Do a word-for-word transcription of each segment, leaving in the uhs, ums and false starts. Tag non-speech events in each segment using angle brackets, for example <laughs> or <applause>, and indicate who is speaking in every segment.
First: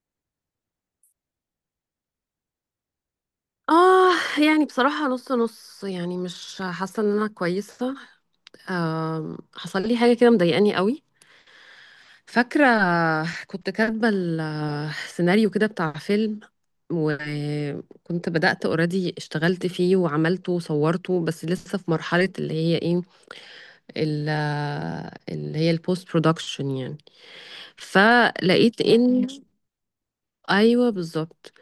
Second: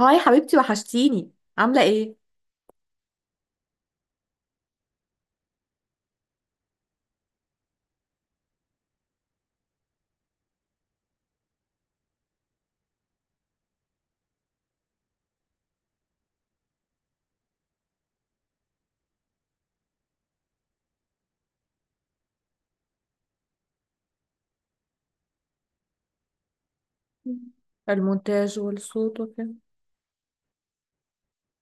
Speaker 1: هاي حبيبتي، وحشتيني. عاملة ايه؟
Speaker 2: اه. يعني بصراحة، نص نص، يعني مش حاسة ان انا كويسة. آم، حصل لي حاجة كده مضايقاني قوي. فاكرة، كنت كاتبة السيناريو كده بتاع فيلم، وكنت بدأت اوريدي اشتغلت فيه وعملته وصورته، بس لسه في مرحلة اللي هي ايه، ال- اللي هي البوست برودكشن يعني.
Speaker 1: مم. المونتاج
Speaker 2: فلقيت
Speaker 1: والصوت
Speaker 2: ان.
Speaker 1: وكده.
Speaker 2: ايوه، بالظبط.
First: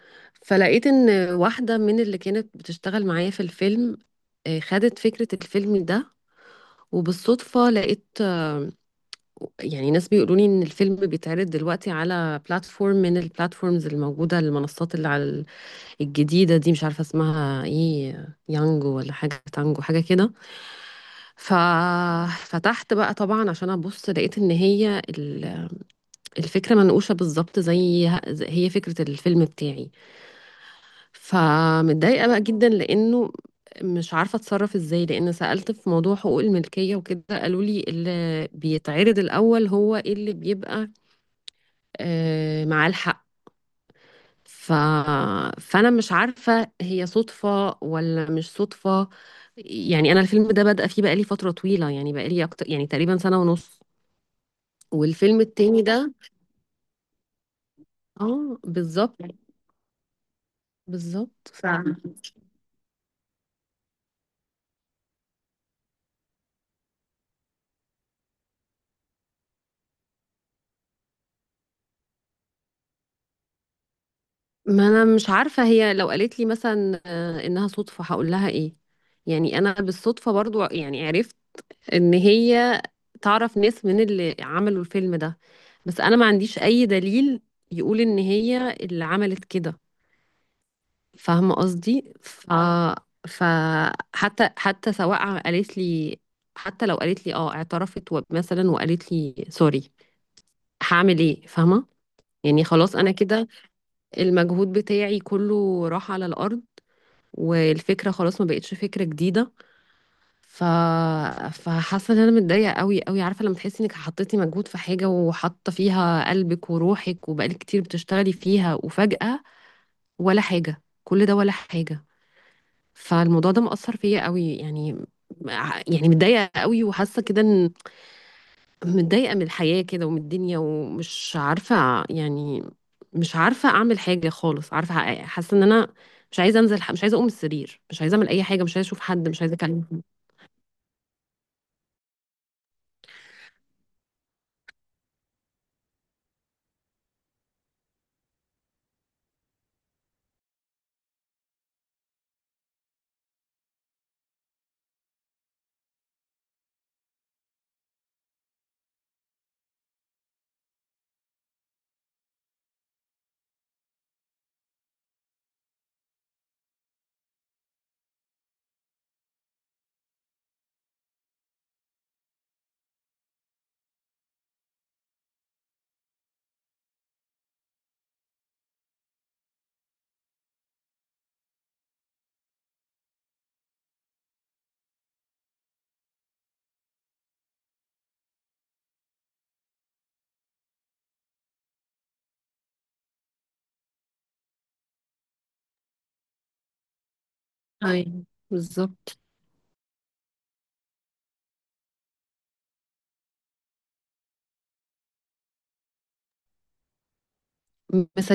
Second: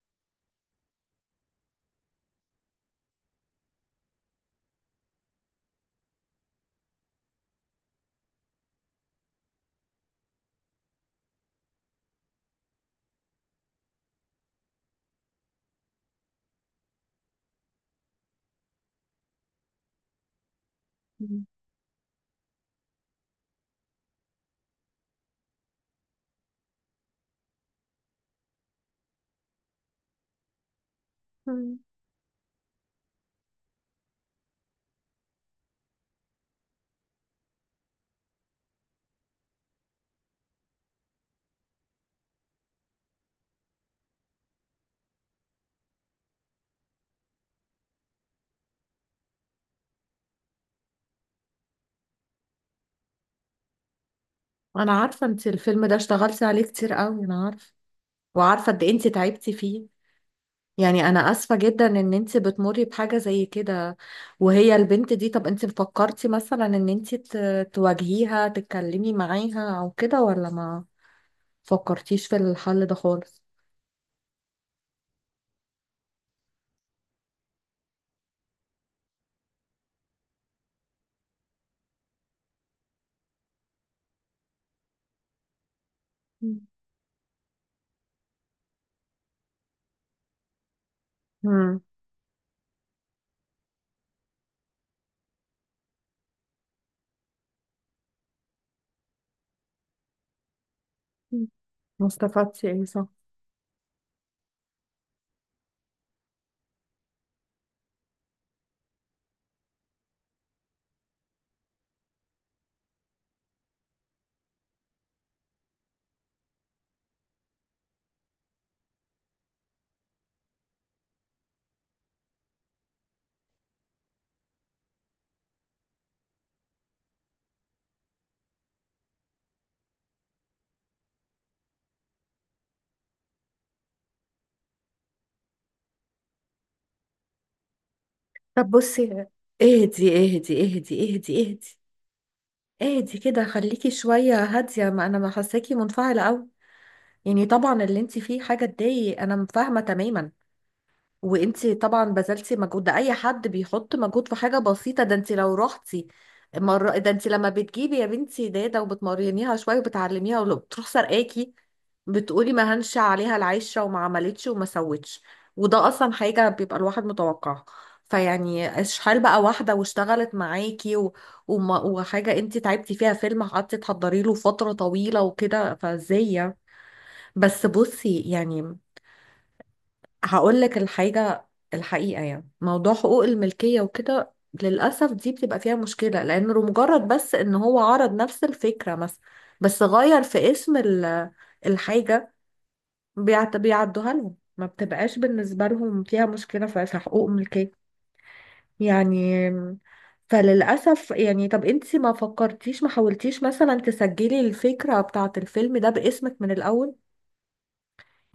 Speaker 2: فلقيت ان واحده من اللي كانت بتشتغل معايا في الفيلم آه، خدت فكره الفيلم ده. وبالصدفه لقيت، آه، يعني ناس بيقولوا لي ان الفيلم بيتعرض دلوقتي على بلاتفورم من البلاتفورمز الموجوده، المنصات اللي على ال- الجديده دي. مش عارفه اسمها ايه، يانجو ولا حاجه، تانجو، حاجه كده.
Speaker 1: مم.
Speaker 2: ففتحت بقى طبعا عشان ابص، لقيت ان هي ال- الفكره منقوشه بالظبط، زي زي- هي فكره الفيلم بتاعي.
Speaker 1: مم.
Speaker 2: فمتضايقة بقى جدا، لأنه مش عارفة اتصرف ازاي، لأن سألت في موضوع حقوق الملكية وكده قالوا لي اللي بيتعرض الأول هو اللي بيبقى آه، معاه الحق. ف... فأنا مش عارفة هي صدفة ولا مش صدفة. يعني أنا الفيلم ده بادئة فيه بقالي فترة طويلة، يعني بقالي أكتر، يعني تقريبا سنة ونص.
Speaker 1: انا عارفة
Speaker 2: والفيلم
Speaker 1: انت
Speaker 2: التاني
Speaker 1: الفيلم ده
Speaker 2: ده.
Speaker 1: اشتغلتي عليه كتير قوي، انا عارفة.
Speaker 2: اه،
Speaker 1: وعارفة قد ايه انت
Speaker 2: بالظبط.
Speaker 1: تعبتي فيه. يعني انا
Speaker 2: بالظبط.
Speaker 1: اسفة
Speaker 2: ف...
Speaker 1: جدا ان انت بتمري بحاجة زي كده. وهي البنت دي، طب انت فكرتي مثلا ان انت ت- تواجهيها، تتكلمي معاها او كده، ولا ما فكرتيش في الحل ده خالص؟
Speaker 2: ما انا مش عارفه، هي لو قالت لي مثلا آه، انها صدفه هقول لها ايه؟ يعني انا بالصدفه برضو يعني عرفت ان هي تعرف ناس من اللي عملوا الفيلم ده، بس انا ما عنديش
Speaker 1: مم.
Speaker 2: اي دليل يقول ان هي اللي عملت كده، فاهمه
Speaker 1: مم.
Speaker 2: قصدي. ف فحتى حتى حتى سواء قالت لي، حتى لو قالت لي اه اعترفت و- مثلا وقالت لي سوري، هعمل ايه؟ فاهمه؟
Speaker 1: ما
Speaker 2: يعني
Speaker 1: استفدتي ايه،
Speaker 2: خلاص
Speaker 1: صح؟
Speaker 2: انا كده، المجهود بتاعي كله راح على الارض، والفكره خلاص ما بقتش فكره جديده. ف فحاسه ان انا متضايقه قوي قوي. عارفه لما تحسي انك حطيتي مجهود في حاجه، وحاطه فيها قلبك وروحك، وبقالك كتير بتشتغلي فيها، وفجاه ولا حاجه، كل ده ولا حاجه. فالموضوع ده مأثر فيا قوي يعني. يعني متضايقه قوي، وحاسه كده ان متضايقه من الحياه كده، ومن الدنيا، ومش عارفه يعني. مش عارفه اعمل حاجه خالص، عارفه، حاسه ان انا مش عايزه انزل، مش عايزه اقوم من السرير، مش عايزه اعمل اي حاجه،
Speaker 1: طب
Speaker 2: مش عايزه اشوف
Speaker 1: بصي،
Speaker 2: حد، مش عايزه اكلم.
Speaker 1: اهدي اهدي اهدي. اهدي. اهدي اهدي كده، خليكي شوية هادية، ما انا ما حاساكي منفعلة قوي. يعني طبعا اللي انت فيه حاجة تضايق، انا فاهمة تماما. وانتي طبعا بذلتي مجهود، ده اي حد بيحط مجهود في حاجه بسيطه، ده انتي لو رحتي مرة، ده انتي لما بتجيبي يا بنتي داده وبتمرنيها شويه وبتعلميها، ولو بتروح سرقاكي بتقولي ما هنش عليها العشره وما عملتش وما سوتش. وده اصلا حاجه بيبقى الواحد متوقعها. فيعني اشحال بقى واحده واشتغلت معاكي و... وما... وحاجه انتي تعبتي فيها، فيلم قعدتي تحضري له فتره طويله وكده، فازاي يعني؟ بس بصي، يعني هقول لك الحاجة الحقيقة. يعني موضوع حقوق الملكية وكده، للأسف دي بتبقى فيها مشكلة، لأنه مجرد بس إن هو عرض نفس الفكرة مثلا، بس غير في اسم ال- الحاجة، بيعت- بيعدوها لهم، ما بتبقاش بالنسبة لهم فيها مشكلة في في حقوق الملكية.
Speaker 2: ايوه، بالظبط.
Speaker 1: يعني فللأسف. يعني طب انتي ما فكرتيش، ما حاولتيش مثلا تسجلي الفكرة بتاعة الفيلم ده باسمك من الأول؟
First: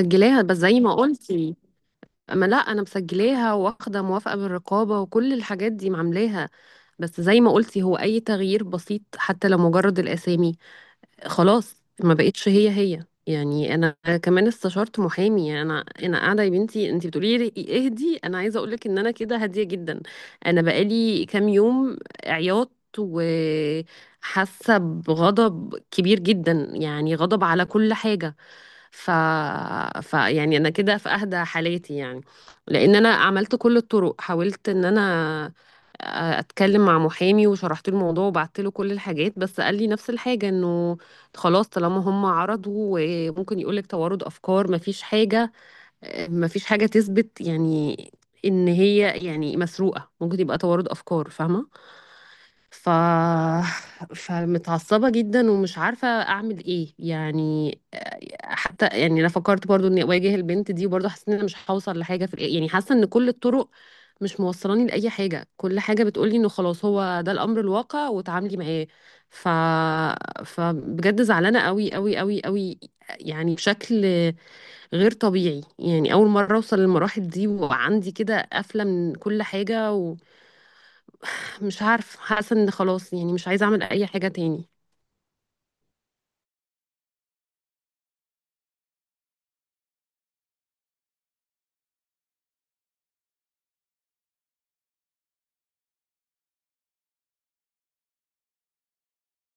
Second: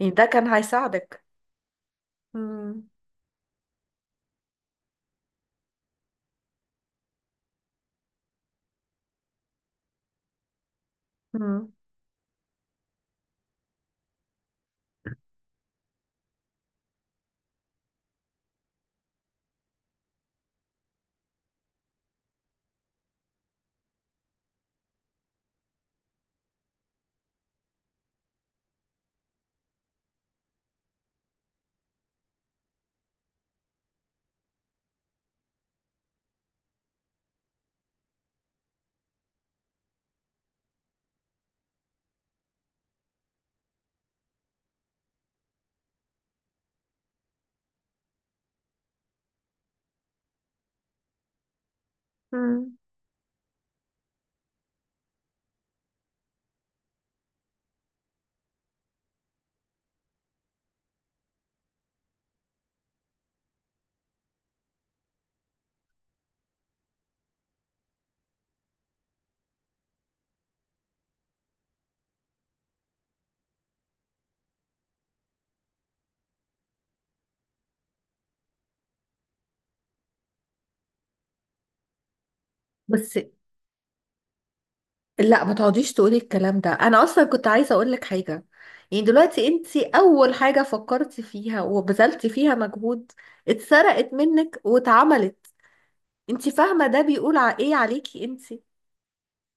Speaker 1: يعني ده كان
Speaker 2: بس زي ما
Speaker 1: هيساعدك.
Speaker 2: قلتي. ما لا انا
Speaker 1: مم.
Speaker 2: مسجلاها، واخده موافقه من الرقابه، وكل الحاجات دي معاملاها. بس زي ما قلتي، هو اي تغيير بسيط حتى لو مجرد الاسامي
Speaker 1: مم.
Speaker 2: خلاص ما بقتش هي هي يعني انا. كمان استشرت محامي. يعني انا انا قاعده يا بنتي، انت بتقولي لي اهدي، انا عايزه اقول لك ان انا كده هاديه جدا. انا بقالي كام يوم عياط، وحاسه بغضب كبير جدا، يعني غضب على كل حاجه. ف... ف يعني انا كده في اهدى حالاتي يعني، لان انا عملت كل الطرق. حاولت ان انا آه، اتكلم مع محامي وشرحت له الموضوع وبعت له كل الحاجات، بس قال لي نفس الحاجه، انه خلاص طالما هم عرضوا، وممكن يقول لك توارد افكار، مفيش حاجه آه، مفيش حاجه تثبت يعني ان هي يعني مسروقه، ممكن يبقى توارد افكار، فاهمه؟
Speaker 1: مم.
Speaker 2: ف <laughs> فمتعصبة جدا، ومش عارفة أعمل إيه يعني آه، حتى يعني أنا فكرت برضو إني أواجه البنت دي، وبرضو حسيت إن أنا مش هوصل لحاجة في الآخر. يعني حاسة إن كل الطرق مش موصلاني لأي حاجة. كل حاجة بتقولي إنه خلاص هو ده الأمر الواقع وتعاملي معاه. ف فبجد زعلانة قوي قوي قوي قوي، يعني بشكل غير طبيعي. يعني أول مرة أوصل للمراحل دي، وعندي كده قفلة من كل حاجة. مش عارفة، حاسة ان خلاص،
Speaker 1: بس
Speaker 2: يعني مش عايزة اعمل اي حاجة تاني.
Speaker 1: لا، ما تقعديش تقولي الكلام ده، انا اصلا كنت عايزه اقول لك حاجه. يعني دلوقتي انت اول حاجه فكرتي فيها وبذلتي فيها مجهود، اتسرقت منك واتعملت. انت فاهمه ده بيقول ع- ايه عليكي انت؟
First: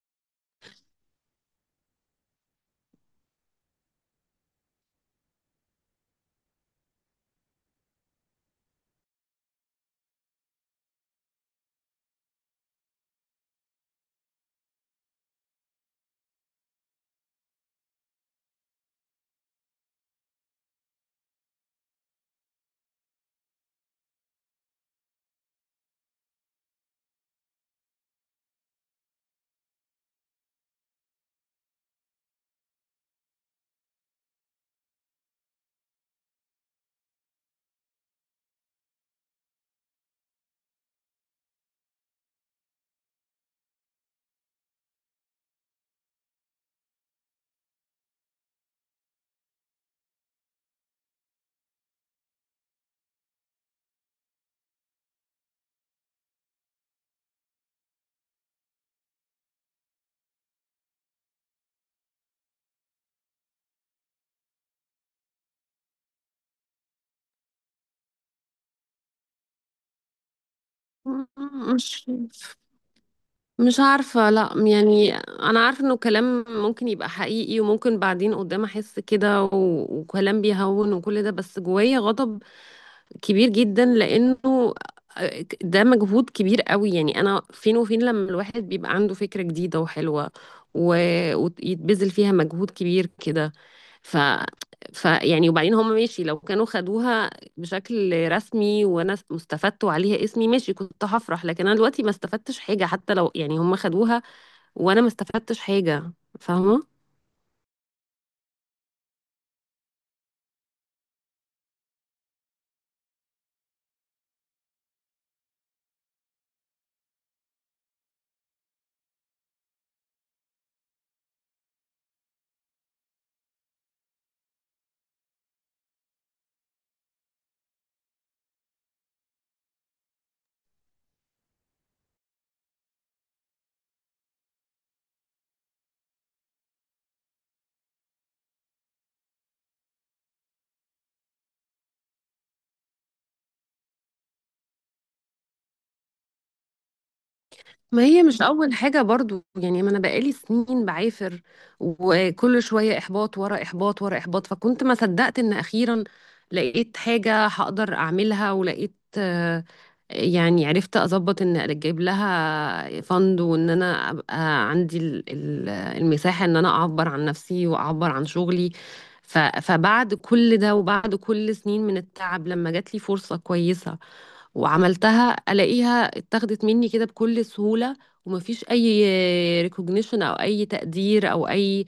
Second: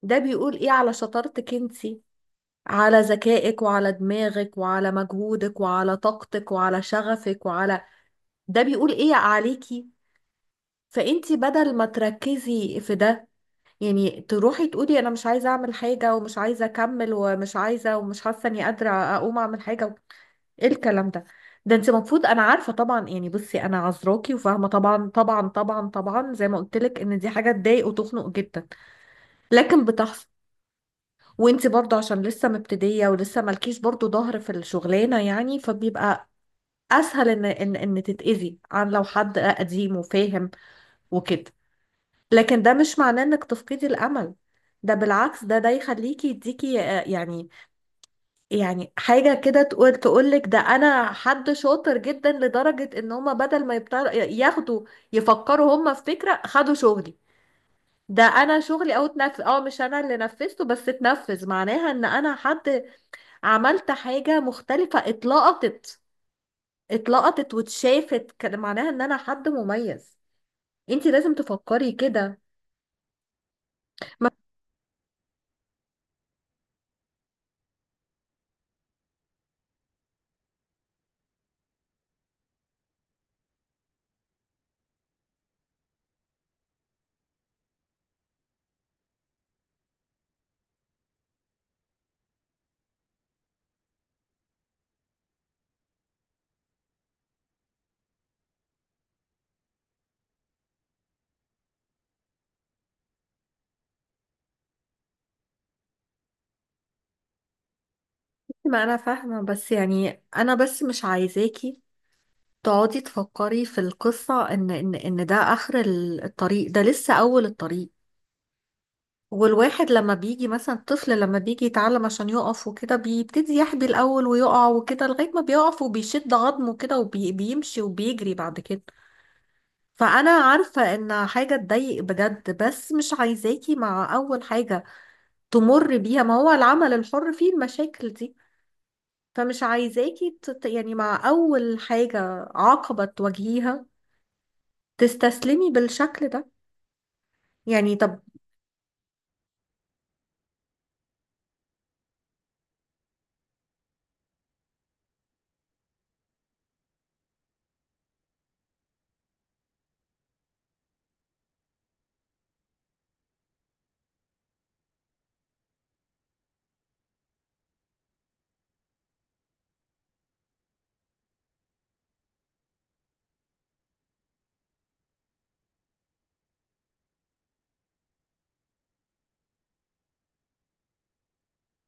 Speaker 1: ده بيقول ايه على شطارتك انت، على ذكائك وعلى دماغك وعلى مجهودك وعلى طاقتك وعلى شغفك وعلى ده بيقول ايه عليكي. فانت بدل ما تركزي في ده، يعني تروحي تقولي انا مش عايزه اعمل حاجه ومش عايزه اكمل ومش عايزه ومش حاسه اني قادره اقوم اعمل حاجه و- ايه الكلام ده؟ ده انت المفروض، انا عارفه طبعا يعني، بصي انا عذراكي وفاهمه طبعا طبعا طبعا طبعا، زي ما قلت لك ان دي حاجه تضايق وتخنق جدا، لكن بتحصل. وانت برضه عشان لسه مبتديه ولسه مالكيش برضه ظهر في الشغلانه، يعني فبيبقى اسهل ان ان ان تتاذي، عن لو حد قديم وفاهم وكده. لكن ده مش معناه انك تفقدي الامل. ده بالعكس، ده ده يخليكي يديكي آه، يعني، يعني حاجة كده تقول، تقولك ده انا حد شاطر جدا، لدرجة ان هما بدل ما يبتر... ياخدوا، يفكروا هما في فكرة، خدوا شغلي. ده انا شغلي او اتنفذ، اه مش انا اللي نفذته، بس اتنفذ، معناها ان انا حد عملت حاجة مختلفة. اتلقطت، اتلقطت واتشافت، كان معناها ان انا حد مميز. انتي لازم تفكري
Speaker 2: مش
Speaker 1: كده.
Speaker 2: مش عارفة.
Speaker 1: ما
Speaker 2: لا يعني أنا عارفة إنه كلام ممكن يبقى حقيقي، وممكن بعدين قدام أحس كده و... وكلام بيهون وكل ده، بس جوايا غضب كبير جدا لانه آه، ده مجهود كبير قوي. يعني انا فين وفين، لما الواحد بيبقى عنده فكرة جديدة وحلوة و... ويتبذل فيها مجهود كبير كده. ف... ف يعني وبعدين هم ماشي، لو كانوا خدوها بشكل رسمي وانا استفدت وعليها اسمي ماشي، كنت هفرح. لكن انا دلوقتي ما استفدتش حاجة. حتى لو يعني هم خدوها، وانا ما استفدتش حاجة، فاهمة؟
Speaker 1: ما انا فاهمه، بس يعني انا بس مش عايزاكي تقعدي تفكري في القصه ان ان ان ده اخر ال- الطريق. ده لسه اول الطريق. والواحد لما بيجي مثلا، الطفل لما بيجي يتعلم عشان يقف وكده، بيبتدي يحبي الاول ويقع وكده لغايه ما بيقف وبيشد عظمه كده وبيمشي وبيجري بعد كده. فانا عارفه ان حاجه تضايق بجد، بس مش عايزاكي مع اول حاجه تمر بيها، ما هو العمل الحر فيه المشاكل دي. فمش عايزاكي تت... يعني مع أول حاجة، عقبة تواجهيها تستسلمي بالشكل ده. يعني
Speaker 2: ما
Speaker 1: طب،
Speaker 2: هي مش أول حاجة برضو، يعني ما أنا بقالي سنين بعافر، وكل شوية إحباط ورا إحباط ورا إحباط. فكنت ما صدقت إن أخيرا لقيت حاجة هقدر أعملها، ولقيت آه، يعني عرفت أظبط إن أجيب لها فند، وإن أنا أبقى عندي ال- ال- المساحة إن أنا أعبر عن نفسي وأعبر عن شغلي. ف- فبعد كل ده، وبعد كل سنين من التعب، لما جات لي فرصة كويسة وعملتها، الاقيها اتاخدت مني كده بكل سهولة، ومفيش اي ريكوجنيشن او اي تقدير او اي،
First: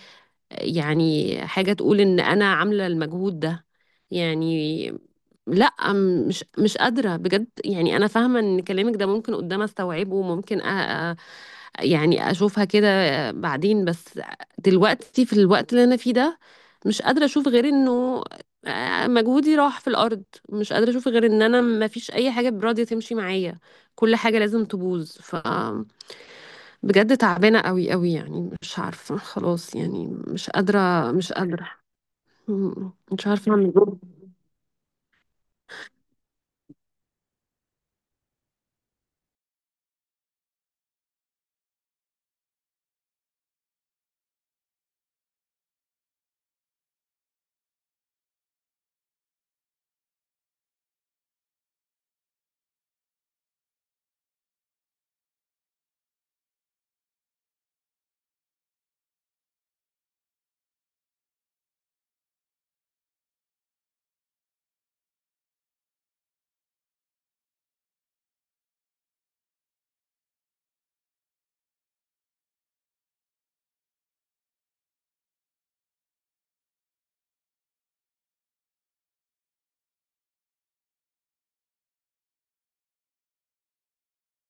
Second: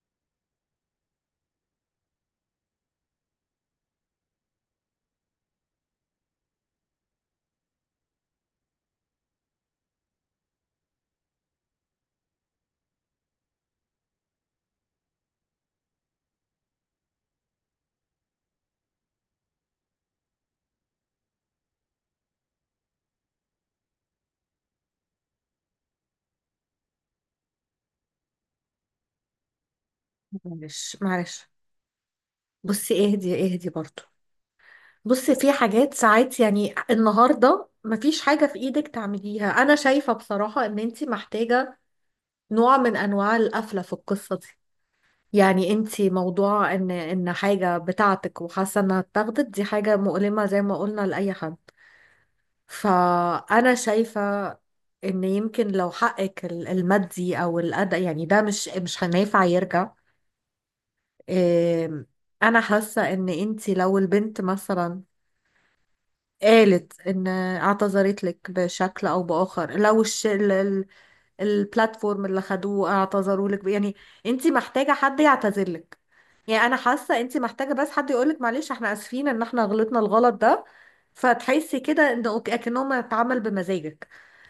Speaker 2: يعني حاجة تقول ان انا عاملة المجهود ده يعني. لا م- مش مش قادرة بجد. يعني انا فاهمة ان كلامك ده ممكن قدام استوعبه، وممكن أ- يعني اشوفها كده بعدين، بس دلوقتي في الوقت اللي انا فيه ده مش قادرة اشوف غير انه مجهودي راح في الارض. مش قادرة اشوف غير ان انا ما فيش اي حاجة براضية تمشي معايا، كل حاجة لازم تبوظ. ف بجد تعبانة قوي قوي، يعني مش عارفة خلاص، يعني مش
Speaker 1: معلش
Speaker 2: قادرة، مش
Speaker 1: معلش.
Speaker 2: قادرة. م-
Speaker 1: بصي
Speaker 2: مش
Speaker 1: اهدي
Speaker 2: عارفة
Speaker 1: اهدي
Speaker 2: اعمل إيه.
Speaker 1: برضو. بصي في حاجات ساعات، يعني النهاردة مفيش حاجة في ايدك تعمليها، أنا شايفة بصراحة إن انتي محتاجة نوع من أنواع القفلة في القصة دي. يعني انتي موضوع ان ان حاجة بتاعتك وحاسة انها اتاخدت، دي حاجة مؤلمة زي ما قلنا لأي حد. فأنا شايفة إن يمكن لو حقك ال- المادي أو الأداء يعني، ده مش مش هينفع يرجع. إيه، أنا حاسة إن أنتي لو البنت مثلا قالت إن اعتذرت لك بشكل أو بآخر، لو الش... البلاتفورم اللي خدوه اعتذروا لك، يعني انت محتاجه حد يعتذر لك. يعني انا حاسه انت محتاجه بس حد يقول لك معلش احنا اسفين ان احنا غلطنا الغلط ده، فتحسي كده ان أوك- اكنهم اتعمل بمزاجك،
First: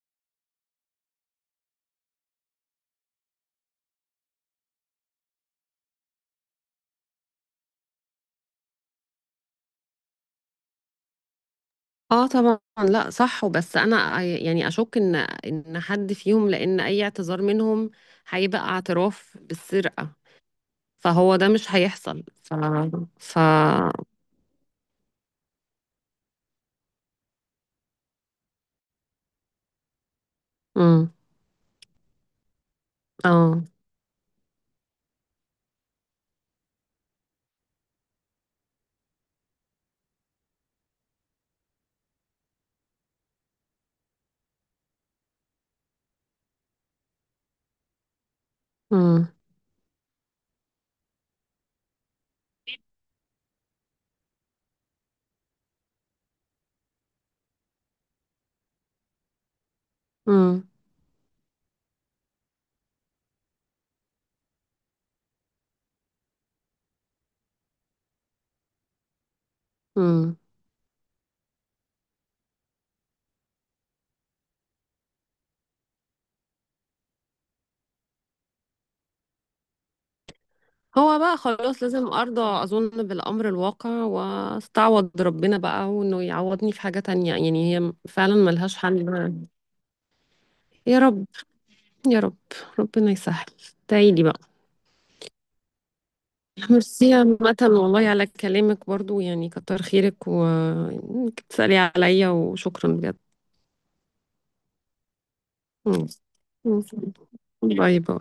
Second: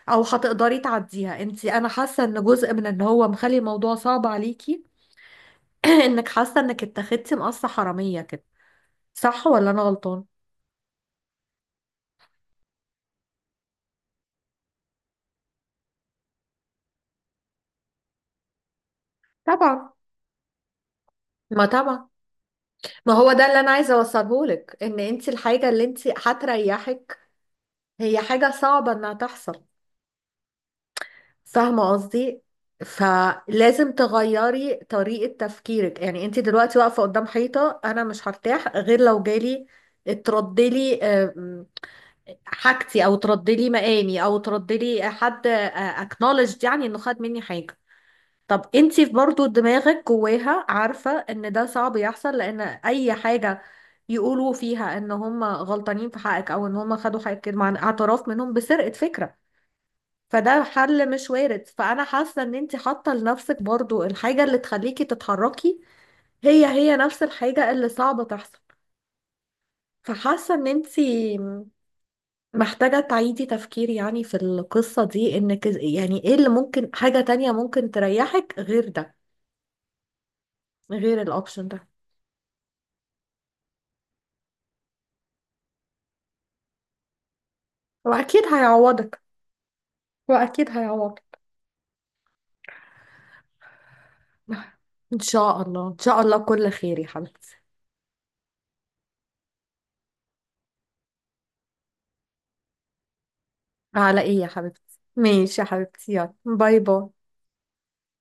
Speaker 1: او هتقدري تعديها انت. انا حاسه ان جزء من ان هو مخلي الموضوع صعب عليكي <clears throat> انك حاسه انك اتخذتي مقصه حراميه كده، صح ولا انا غلطان؟
Speaker 2: اه، طبعا. لا، صح. وبس انا يعني اشك ان ان حد فيهم، لان اي اعتذار منهم هيبقى اعتراف
Speaker 1: طبعا،
Speaker 2: بالسرقة، فهو ده
Speaker 1: ما
Speaker 2: مش
Speaker 1: طبعا.
Speaker 2: هيحصل. ف
Speaker 1: ما هو
Speaker 2: ف
Speaker 1: ده اللي انا عايزه اوصله لك، ان انت الحاجه اللي انت هتريحك هي حاجه صعبه انها تحصل.
Speaker 2: امم.
Speaker 1: فاهمة قصدي؟
Speaker 2: اه.
Speaker 1: فلازم تغيري طريقة تفكيرك. يعني انت دلوقتي واقفة قدام حيطة، انا مش هرتاح غير لو جالي تردلي آم، حاجتي، او تردلي مقامي، او تردلي حد اكنولج يعني انه خد مني حاجة. طب انت
Speaker 2: امم.
Speaker 1: برضو دماغك جواها عارفة ان ده صعب يحصل، لان اي حاجة يقولوا فيها ان هم غلطانين في حقك او ان هم خدوا حقك مع اعتراف منهم بسرقة فكرة، فده
Speaker 2: امم.
Speaker 1: حل مش وارد. فانا حاسه ان انت حاطه لنفسك برضو الحاجه اللي تخليكي تتحركي، هي هي نفس الحاجه اللي صعبه تحصل.
Speaker 2: امم.
Speaker 1: فحاسه ان انت محتاجه تعيدي تفكير يعني في القصه دي، انك إز- يعني ايه اللي ممكن، حاجه تانية ممكن تريحك غير ده،
Speaker 2: هو
Speaker 1: غير
Speaker 2: بقى
Speaker 1: الاوبشن
Speaker 2: خلاص
Speaker 1: ده.
Speaker 2: لازم ارضى اظن بالامر الواقع، واستعوض ربنا بقى، وانه يعوضني في حاجة تانية، يعني هي فعلا
Speaker 1: واكيد
Speaker 2: ملهاش حل.
Speaker 1: هيعوضك، واكيد
Speaker 2: يا
Speaker 1: هيعوضك.
Speaker 2: رب، يا رب. ربنا يسهل. تعيدي بقى.
Speaker 1: <laughs> ان شاء الله ان شاء الله كل خير يا
Speaker 2: ميرسي
Speaker 1: حبيبتي.
Speaker 2: عامة، والله على كلامك برضو، يعني كتر خيرك وانك تسألي عليا، وشكرا بجد.
Speaker 1: على ايه يا حبيبتي؟ ماشي يا
Speaker 2: مم.
Speaker 1: حبيبتي، يلا باي
Speaker 2: مم.
Speaker 1: باي.
Speaker 2: باي باي.